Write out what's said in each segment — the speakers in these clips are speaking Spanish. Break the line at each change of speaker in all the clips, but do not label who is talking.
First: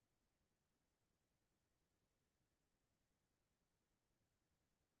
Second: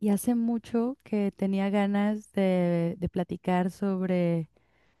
Y hace mucho que tenía ganas de platicar sobre,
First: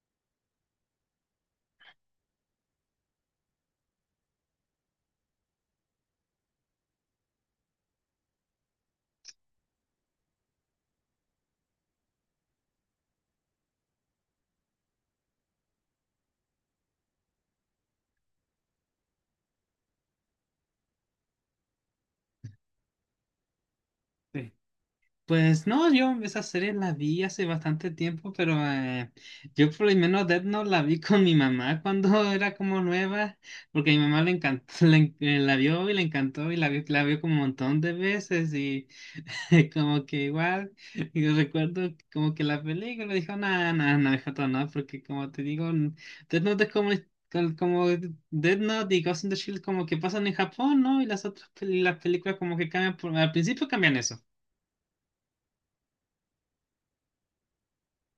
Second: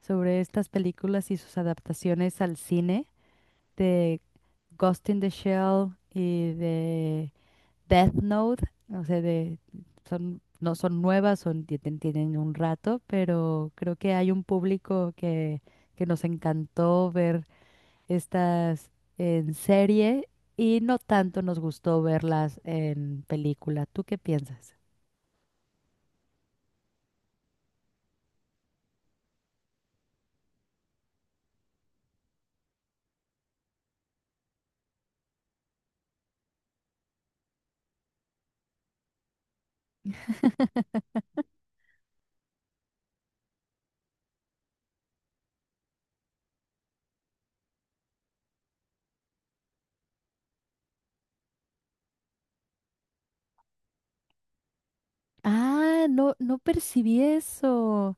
sobre estas películas y sus adaptaciones al cine, de Ghost in the Shell y de Death Note. O sea, no son nuevas, tienen un rato, pero creo que hay un público que nos encantó ver estas en serie y no tanto nos gustó verlas en película. ¿Tú qué
Sí.
piensas?
Pues no, yo esa serie la vi hace bastante tiempo, pero yo por lo menos Death Note la vi con mi mamá cuando era como nueva, porque a mi mamá le encantó, la vio y le encantó y la vio como un montón de veces y como que igual, yo recuerdo como que la película dijo, nada, nada, no, no, hijata, no, porque como te digo, Death Note es como... Como Death Note y Ghost in the Shield como que pasan en Japón, ¿no? Y las otras pel- las películas como que cambian al principio cambian eso.
Ah, no, no percibí eso.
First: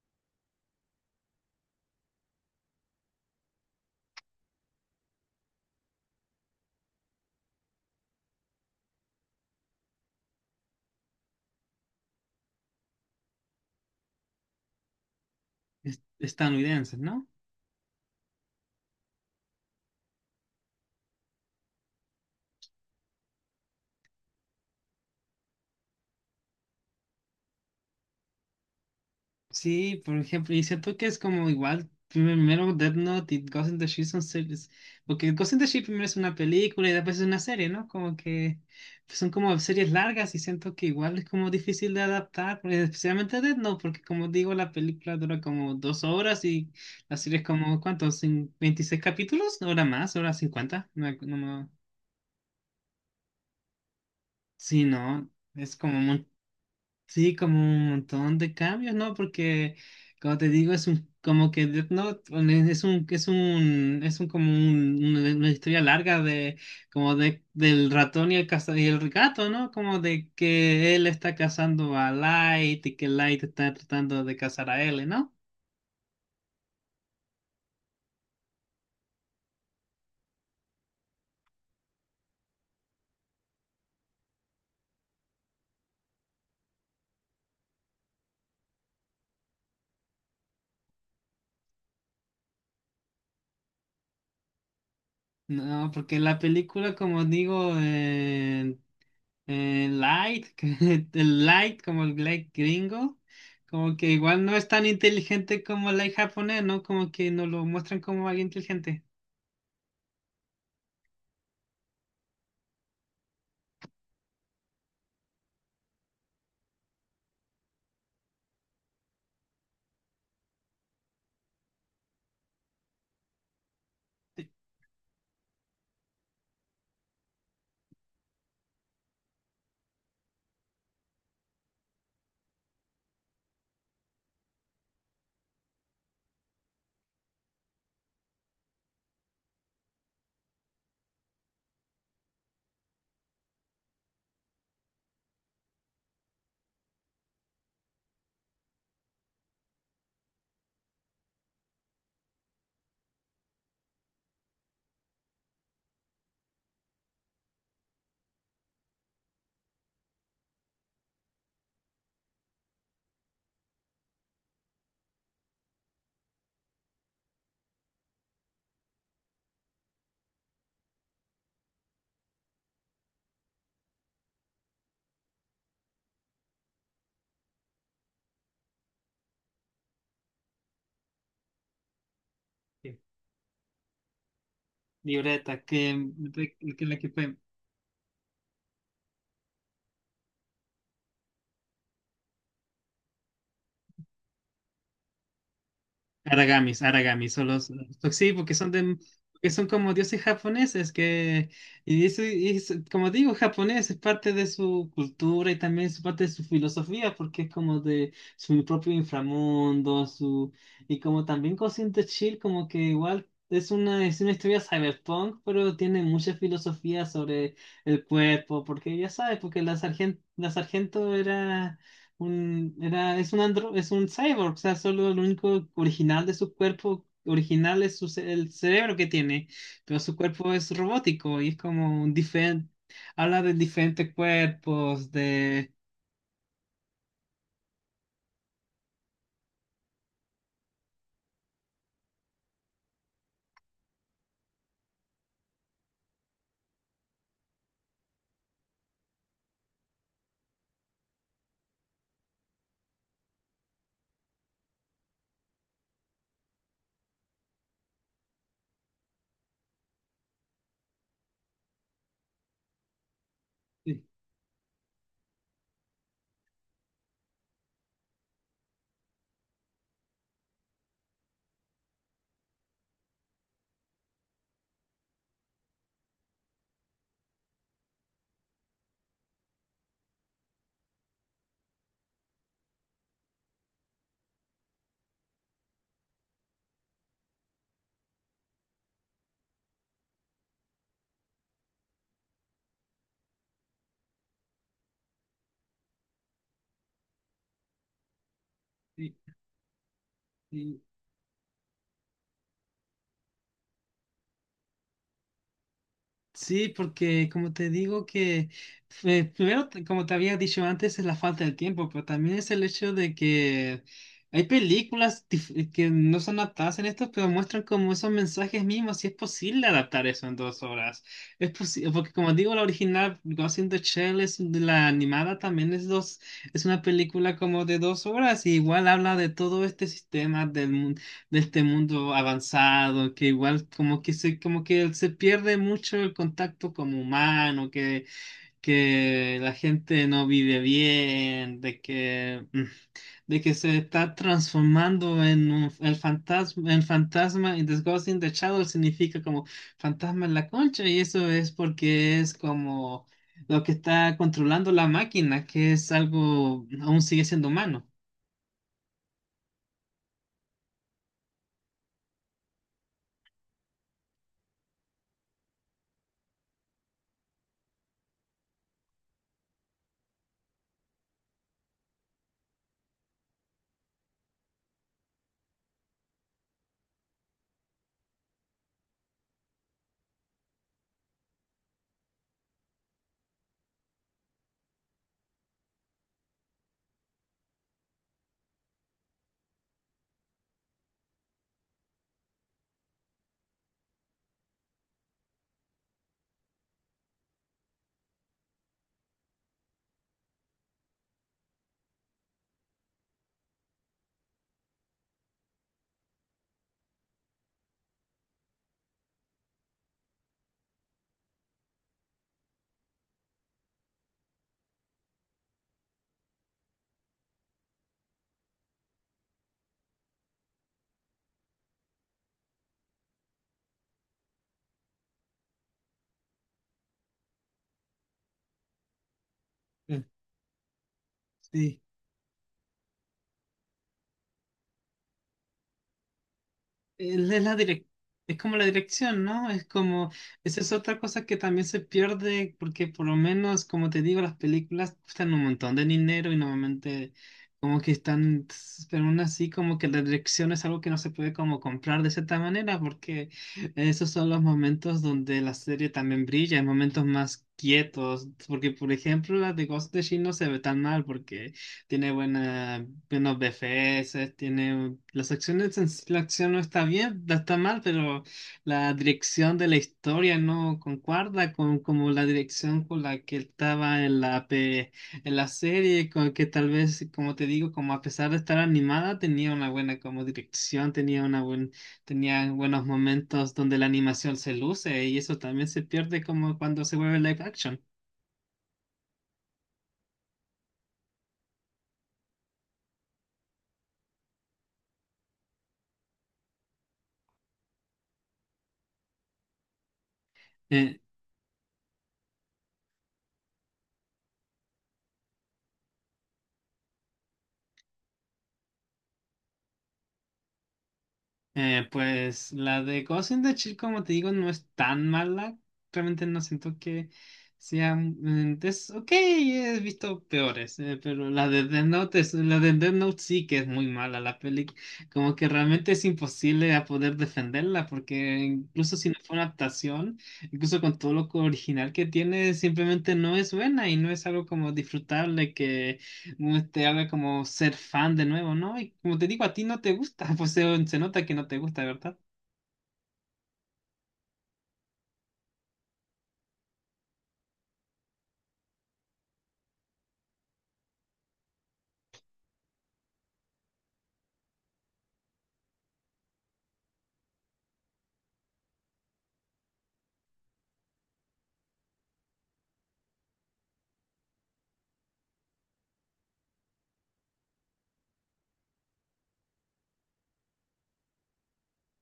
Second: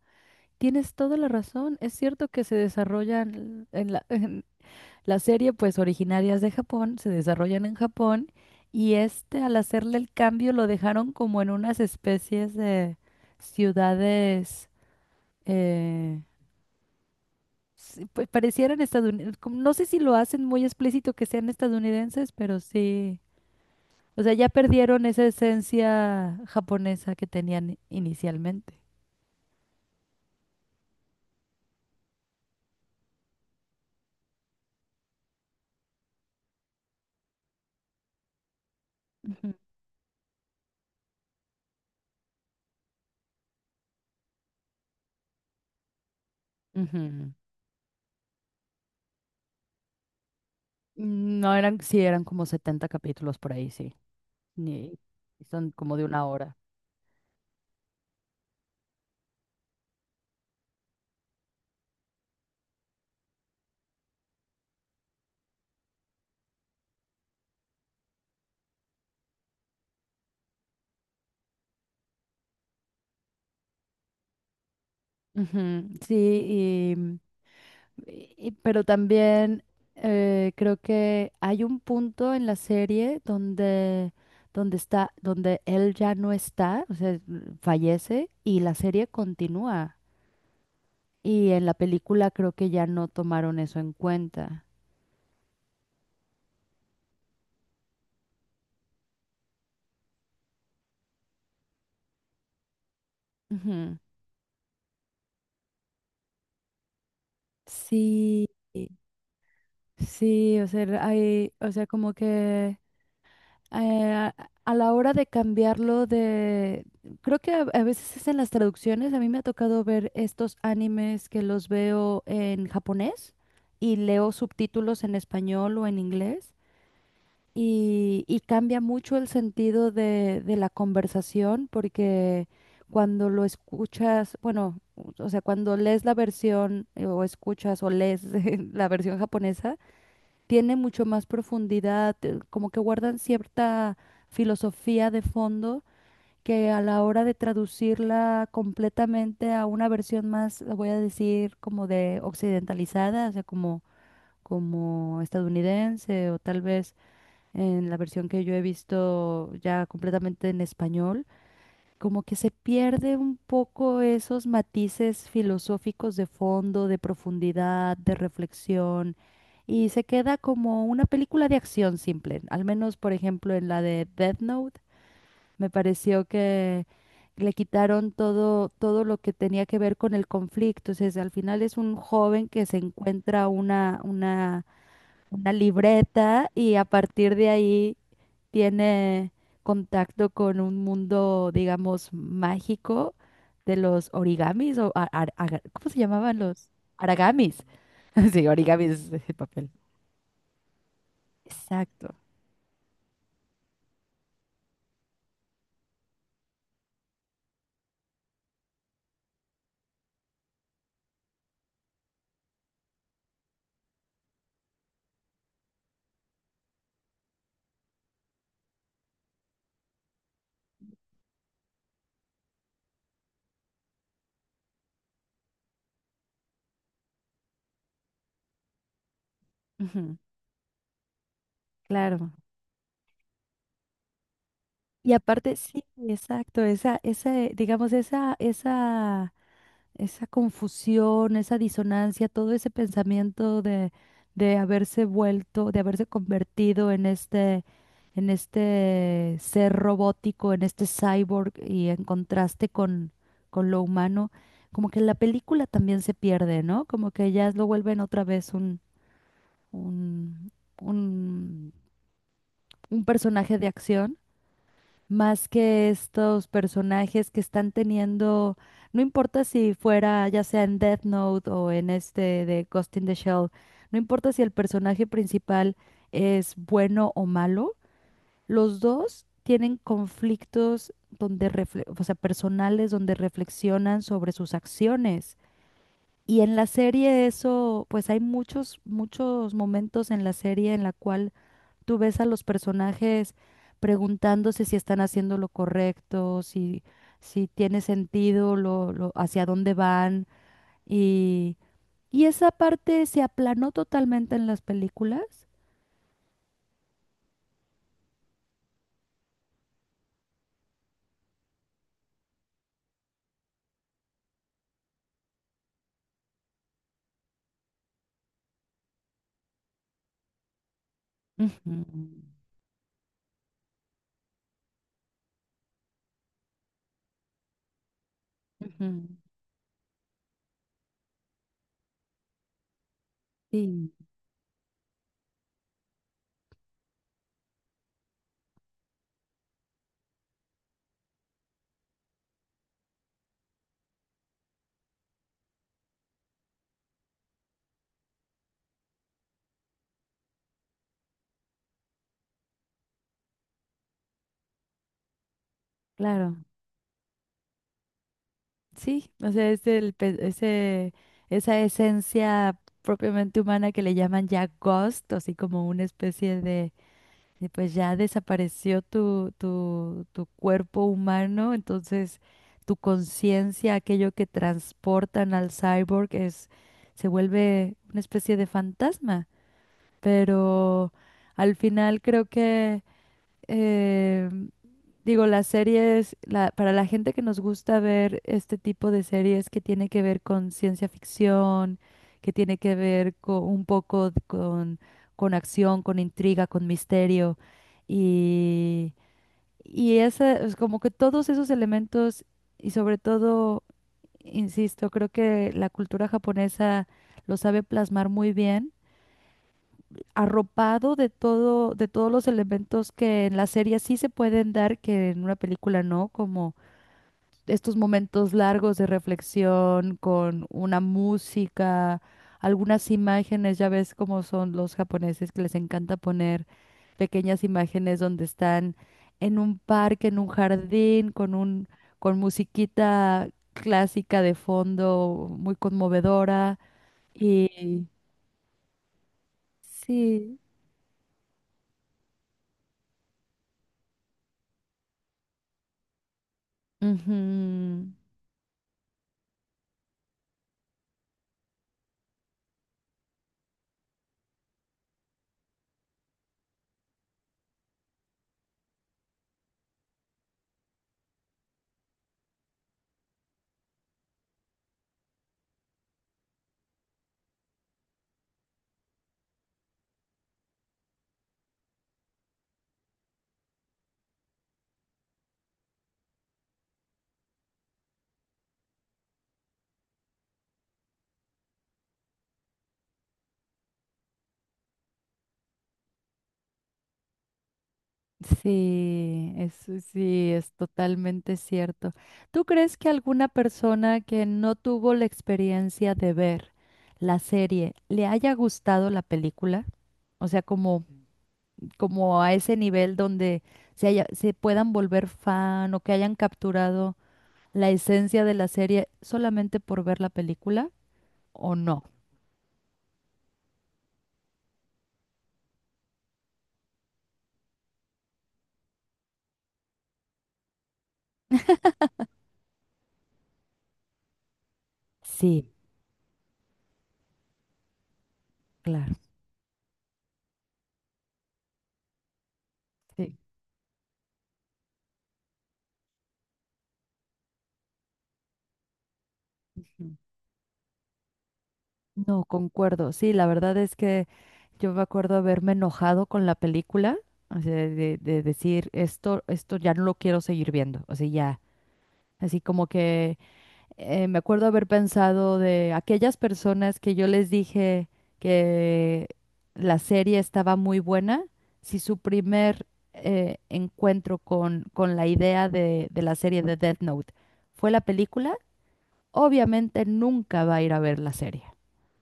Tienes toda la razón. Es cierto que se desarrollan en la, en la serie, pues originarias de Japón, se desarrollan en Japón y este al hacerle el cambio lo dejaron como en unas especies de ciudades, eh,
Estadounidenses, ¿no?
sí, pues parecieran estadounidenses. No sé si lo hacen muy explícito que sean estadounidenses, pero sí. O sea, ya perdieron esa esencia japonesa que tenían inicialmente.
Sí, por ejemplo, y siento que es como igual, primero Death Note y Ghost in the Shell son series, porque Ghost in the Shell primero es una película y después es una serie, ¿no? Como que pues, son
Ujú,
como series largas y siento que igual es como difícil de adaptar, porque especialmente Death Note, porque como digo, la película dura como dos horas y la
ujú.
serie es como, ¿cuántos? ¿26 capítulos? ¿Hora más? ¿Hora 50?
No eran, sí, eran como 70 capítulos por ahí, sí.
Sí,
Ni-
no,
y son
es
como
como.
de una hora.
Sí, como un montón de cambios, ¿no? Porque, como te digo, como que es un, una historia larga de, como de, del ratón y el, y el gato, ¿no? Como de que él está cazando a Light y que Light está tratando de cazar a él, ¿no?
Ujú, sí, y, pero también creo que hay un punto en la serie donde él ya no está, o sea, fallece y la serie continúa. Y en la película creo que ya no tomaron eso en cuenta.
No, porque la película, como digo, Light, el Light, como el Light gringo, como
Ujú.
que igual no es tan inteligente como el Light japonés, ¿no? Como que nos lo muestran como
Sí,
alguien inteligente.
sí, o sea, o sea, como que eh, a la hora de cambiarlo de... Creo que a veces es en las traducciones. A mí me ha tocado ver estos animes que los veo en japonés y leo subtítulos en español o en inglés. Y cambia mucho el sentido de la conversación porque cuando lo escuchas, bueno, o sea, cuando lees la versión o escuchas o lees la versión japonesa, tiene mucho más profundidad, como que guardan cierta filosofía de fondo que a la hora de traducirla completamente a una versión más, lo voy a decir, como de occidentalizada, o sea, como, como estadounidense o tal vez en la versión que yo he visto ya completamente en español como que se pierde un poco esos matices filosóficos de fondo, de profundidad, de reflexión, y se queda como una película de acción simple. Al menos, por ejemplo, en la de Death Note, me pareció que le quitaron todo, todo lo que tenía que ver con el conflicto. O al final es un joven que se
Sí.
encuentra una
Libreta, que,
libreta y a
que la que
partir
fue.
de ahí tiene contacto con un mundo, digamos, mágico de los origamis o ¿cómo se llamaban los?
Aragamis, Aragamis, son
Aragamis.
los, sí,
Sí,
porque son
origamis
de,
es el
que son
papel.
como dioses japoneses que. Y
Exacto.
eso y como digo, japonés es parte de su cultura y también es parte de su filosofía porque es como de su propio inframundo, su. Y como también Ghost de Chill como que igual es una historia cyberpunk, pero tiene mucha filosofía sobre el cuerpo, porque ya sabes, porque la sargento era es un andro, es un cyborg, o sea, solo lo único original de su cuerpo original es su el cerebro que tiene, pero
Ujú,
su cuerpo es robótico y es como un
claro.
diferente, habla de diferentes cuerpos,
Y aparte,
de.
sí, exacto, digamos, esa confusión, esa disonancia, todo ese pensamiento de haberse vuelto, de haberse convertido en este ser robótico, en este cyborg y en contraste con lo humano, como que la película también se pierde, ¿no? Como que ya lo vuelven otra vez un, un, un personaje de acción más que estos personajes que están teniendo, no importa si fuera ya sea en Death Note o en este de Ghost in the Shell, no importa si el personaje principal es bueno o malo, los dos tienen conflictos donde o sea, personales donde reflexionan sobre sus acciones. Y en la serie eso, pues hay muchos, muchos momentos en la serie en la cual tú ves a los personajes preguntándose si están haciendo lo correcto, si, si tiene sentido hacia dónde van. Y, y esa parte se aplanó totalmente en las películas.
Sí, porque como te digo que primero, como te había dicho antes, es la falta de tiempo, pero también es el hecho de que hay películas que no son adaptadas en esto, pero muestran como esos mensajes mismos, si es posible adaptar eso en dos horas. Es
Ujú,
posible, porque como digo, la original Ghost in the Shell es de la animada, también es dos, es una película como de dos horas y igual
ujú.
habla de todo este sistema del mundo, de este mundo avanzado, que igual
Sí,
como que se pierde mucho el contacto como humano, que la gente no vive bien, de que, de que se está transformando en el fantasma, en fantasma, y The Ghost in the Shadow significa como fantasma en la concha, y eso es porque es como lo que está controlando la máquina, que es
claro.
algo, aún sigue siendo humano.
Sí, o sea, es esa esencia propiamente humana que le llaman ya ghost, así como una especie de. Y pues ya desapareció tu cuerpo humano, entonces tu conciencia, aquello que transportan al cyborg, es, se vuelve una especie de fantasma. Pero al final creo que eh, digo, las series, para la gente que nos gusta ver este tipo de series que tiene que ver con ciencia ficción, que tiene que ver con, un poco con acción, con intriga, con misterio, y, y esa, es como que todos esos elementos, y sobre todo, insisto, creo que la cultura japonesa lo sabe plasmar muy bien arropado de todo, de todos los elementos que en la serie sí se pueden dar, que en una película no, como estos momentos largos de reflexión con una música, algunas imágenes, ya ves cómo son los japoneses que les encanta poner pequeñas imágenes donde están en un
Mm.
parque, en un jardín,
Sí.
con musiquita clásica de fondo, muy conmovedora
Él Es la direc-
y
Es como la dirección, ¿no? Es como,
sí.
esa es otra cosa que también se pierde, porque por lo menos, como te digo, las películas cuestan un montón de dinero y normalmente como que
Ujú.
están, pero aún así como que la dirección es algo que no se puede como comprar de cierta manera, porque esos son los momentos donde la serie también brilla, en momentos más quietos, porque por ejemplo las de Ghost de Shin no se ve tan mal, porque tiene buena, buenos BFS, tiene las acciones, la acción no está bien, no está mal, pero la dirección de la historia no concuerda con como la dirección con la que estaba en en la serie, con que tal vez, como te digo, como a pesar de estar animada, tenía una buena como dirección, tenía una buen, tenía buenos momentos donde la animación se luce y eso también se pierde como cuando se vuelve live action.
Sí, eso sí, es totalmente cierto. ¿Tú crees que alguna persona que no tuvo la experiencia de ver la serie le haya gustado la película? O sea, como,
Eh,
como a ese nivel donde se puedan volver fan o que hayan capturado la esencia de la serie solamente por ver la película, ¿o no?
Pues la de Ghost in the Shell, como te digo, no es tan mala. Realmente no siento que sea. Es ok, he visto peores, pero la de Death Note, la de Death Note sí que es muy mala la peli. Como
Sí,
que realmente es imposible a poder defenderla, porque
claro.
incluso si no fue una adaptación, incluso con todo lo original que tiene, simplemente no es buena y no es algo como disfrutable que no te haga como ser fan de nuevo, ¿no? Y como te digo, a ti no te
Sí.
gusta, pues se nota que no te gusta, ¿verdad?
No, concuerdo. Sí, la verdad es que yo me acuerdo haberme enojado con la película, o sea, de decir, esto ya no lo quiero seguir viendo, o sea, ya. Así como que me acuerdo haber pensado de aquellas personas que yo les dije que la serie estaba muy buena, si su primer encuentro con la idea de la serie de Death Note fue la película, obviamente nunca va a ir a ver la serie.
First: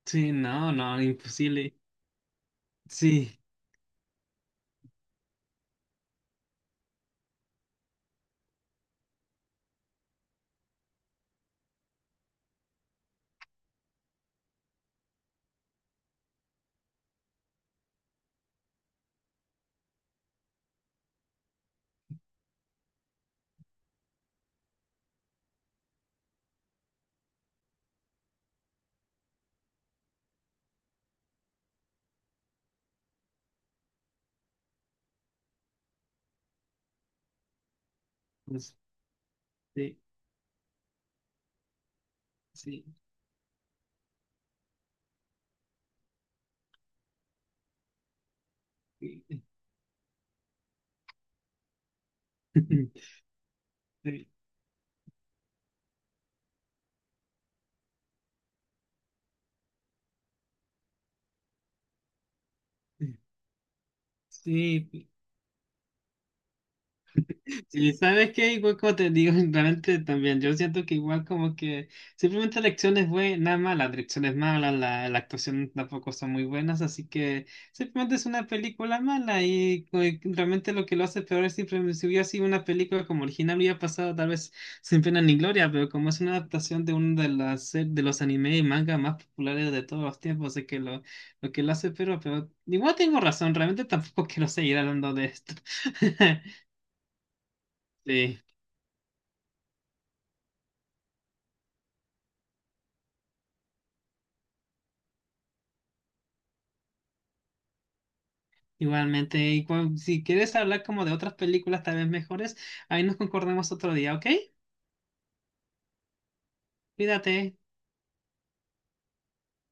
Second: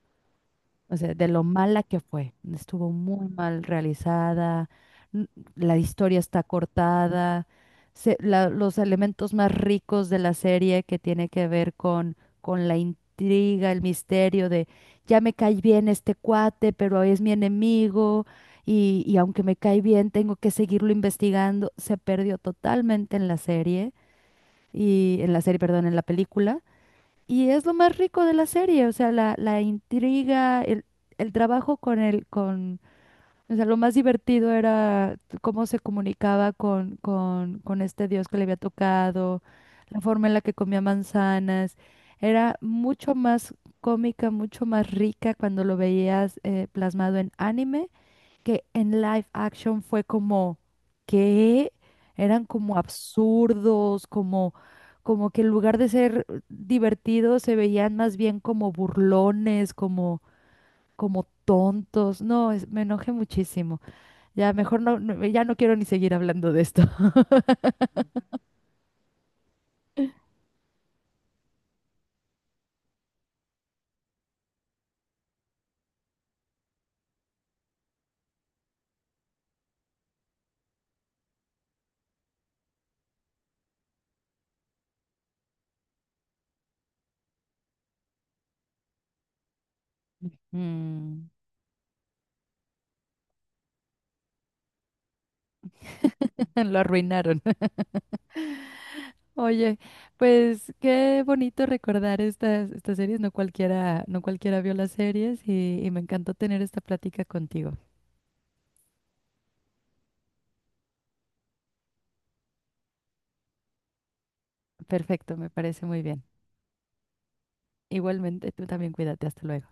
Sí, no,
O
no,
sea, de lo
imposible.
mala que fue. Estuvo muy
Sí,
mal realizada, n- la historia está cortada, los elementos más ricos de la serie que tiene que ver con la intriga, el misterio de ya me cae bien este cuate, pero es mi enemigo y aunque me cae bien tengo que seguirlo investigando. Se perdió totalmente en la serie y en la serie, perdón, en la película. Y es lo más rico de la serie, o sea, la intriga, el trabajo o sea, lo más divertido era cómo se comunicaba con este dios que le había
pues,
tocado,
sí,
la forma en la que comía manzanas, era
sí,
mucho más cómica, mucho más rica cuando lo veías plasmado en anime que en live
sí,
action fue como que eran como absurdos, como, que en lugar de ser divertidos se veían más bien como burlones, como, como tontos. No, me enojé muchísimo. Ya mejor
sí,
no,
sí.
ya no quiero ni seguir hablando de esto.
Sí, ¿sabes qué? Igual como te digo, realmente también, yo siento que igual como que simplemente la acción es buena, mala, la dirección es mala, la actuación tampoco son muy buenas, así que simplemente es una película mala y y realmente lo que lo hace peor es simplemente si hubiera sido una película como original hubiera pasado tal vez sin pena ni gloria, pero como es una adaptación de uno de de los anime y manga más populares de todos los tiempos, así que
Mm.
lo que lo hace peor, pero igual tengo razón, realmente tampoco quiero seguir hablando de esto.
Lo arruinaron.
Sí.
Oye, pues qué bonito recordar estas series. No cualquiera, no cualquiera vio las series y me encantó tener esta plática contigo.
Igualmente, y si quieres hablar como de otras películas tal vez mejores, ahí nos concordemos otro día, ¿ok?
Perfecto, me parece muy bien.
Cuídate.
Igualmente, tú también cuídate. Hasta luego.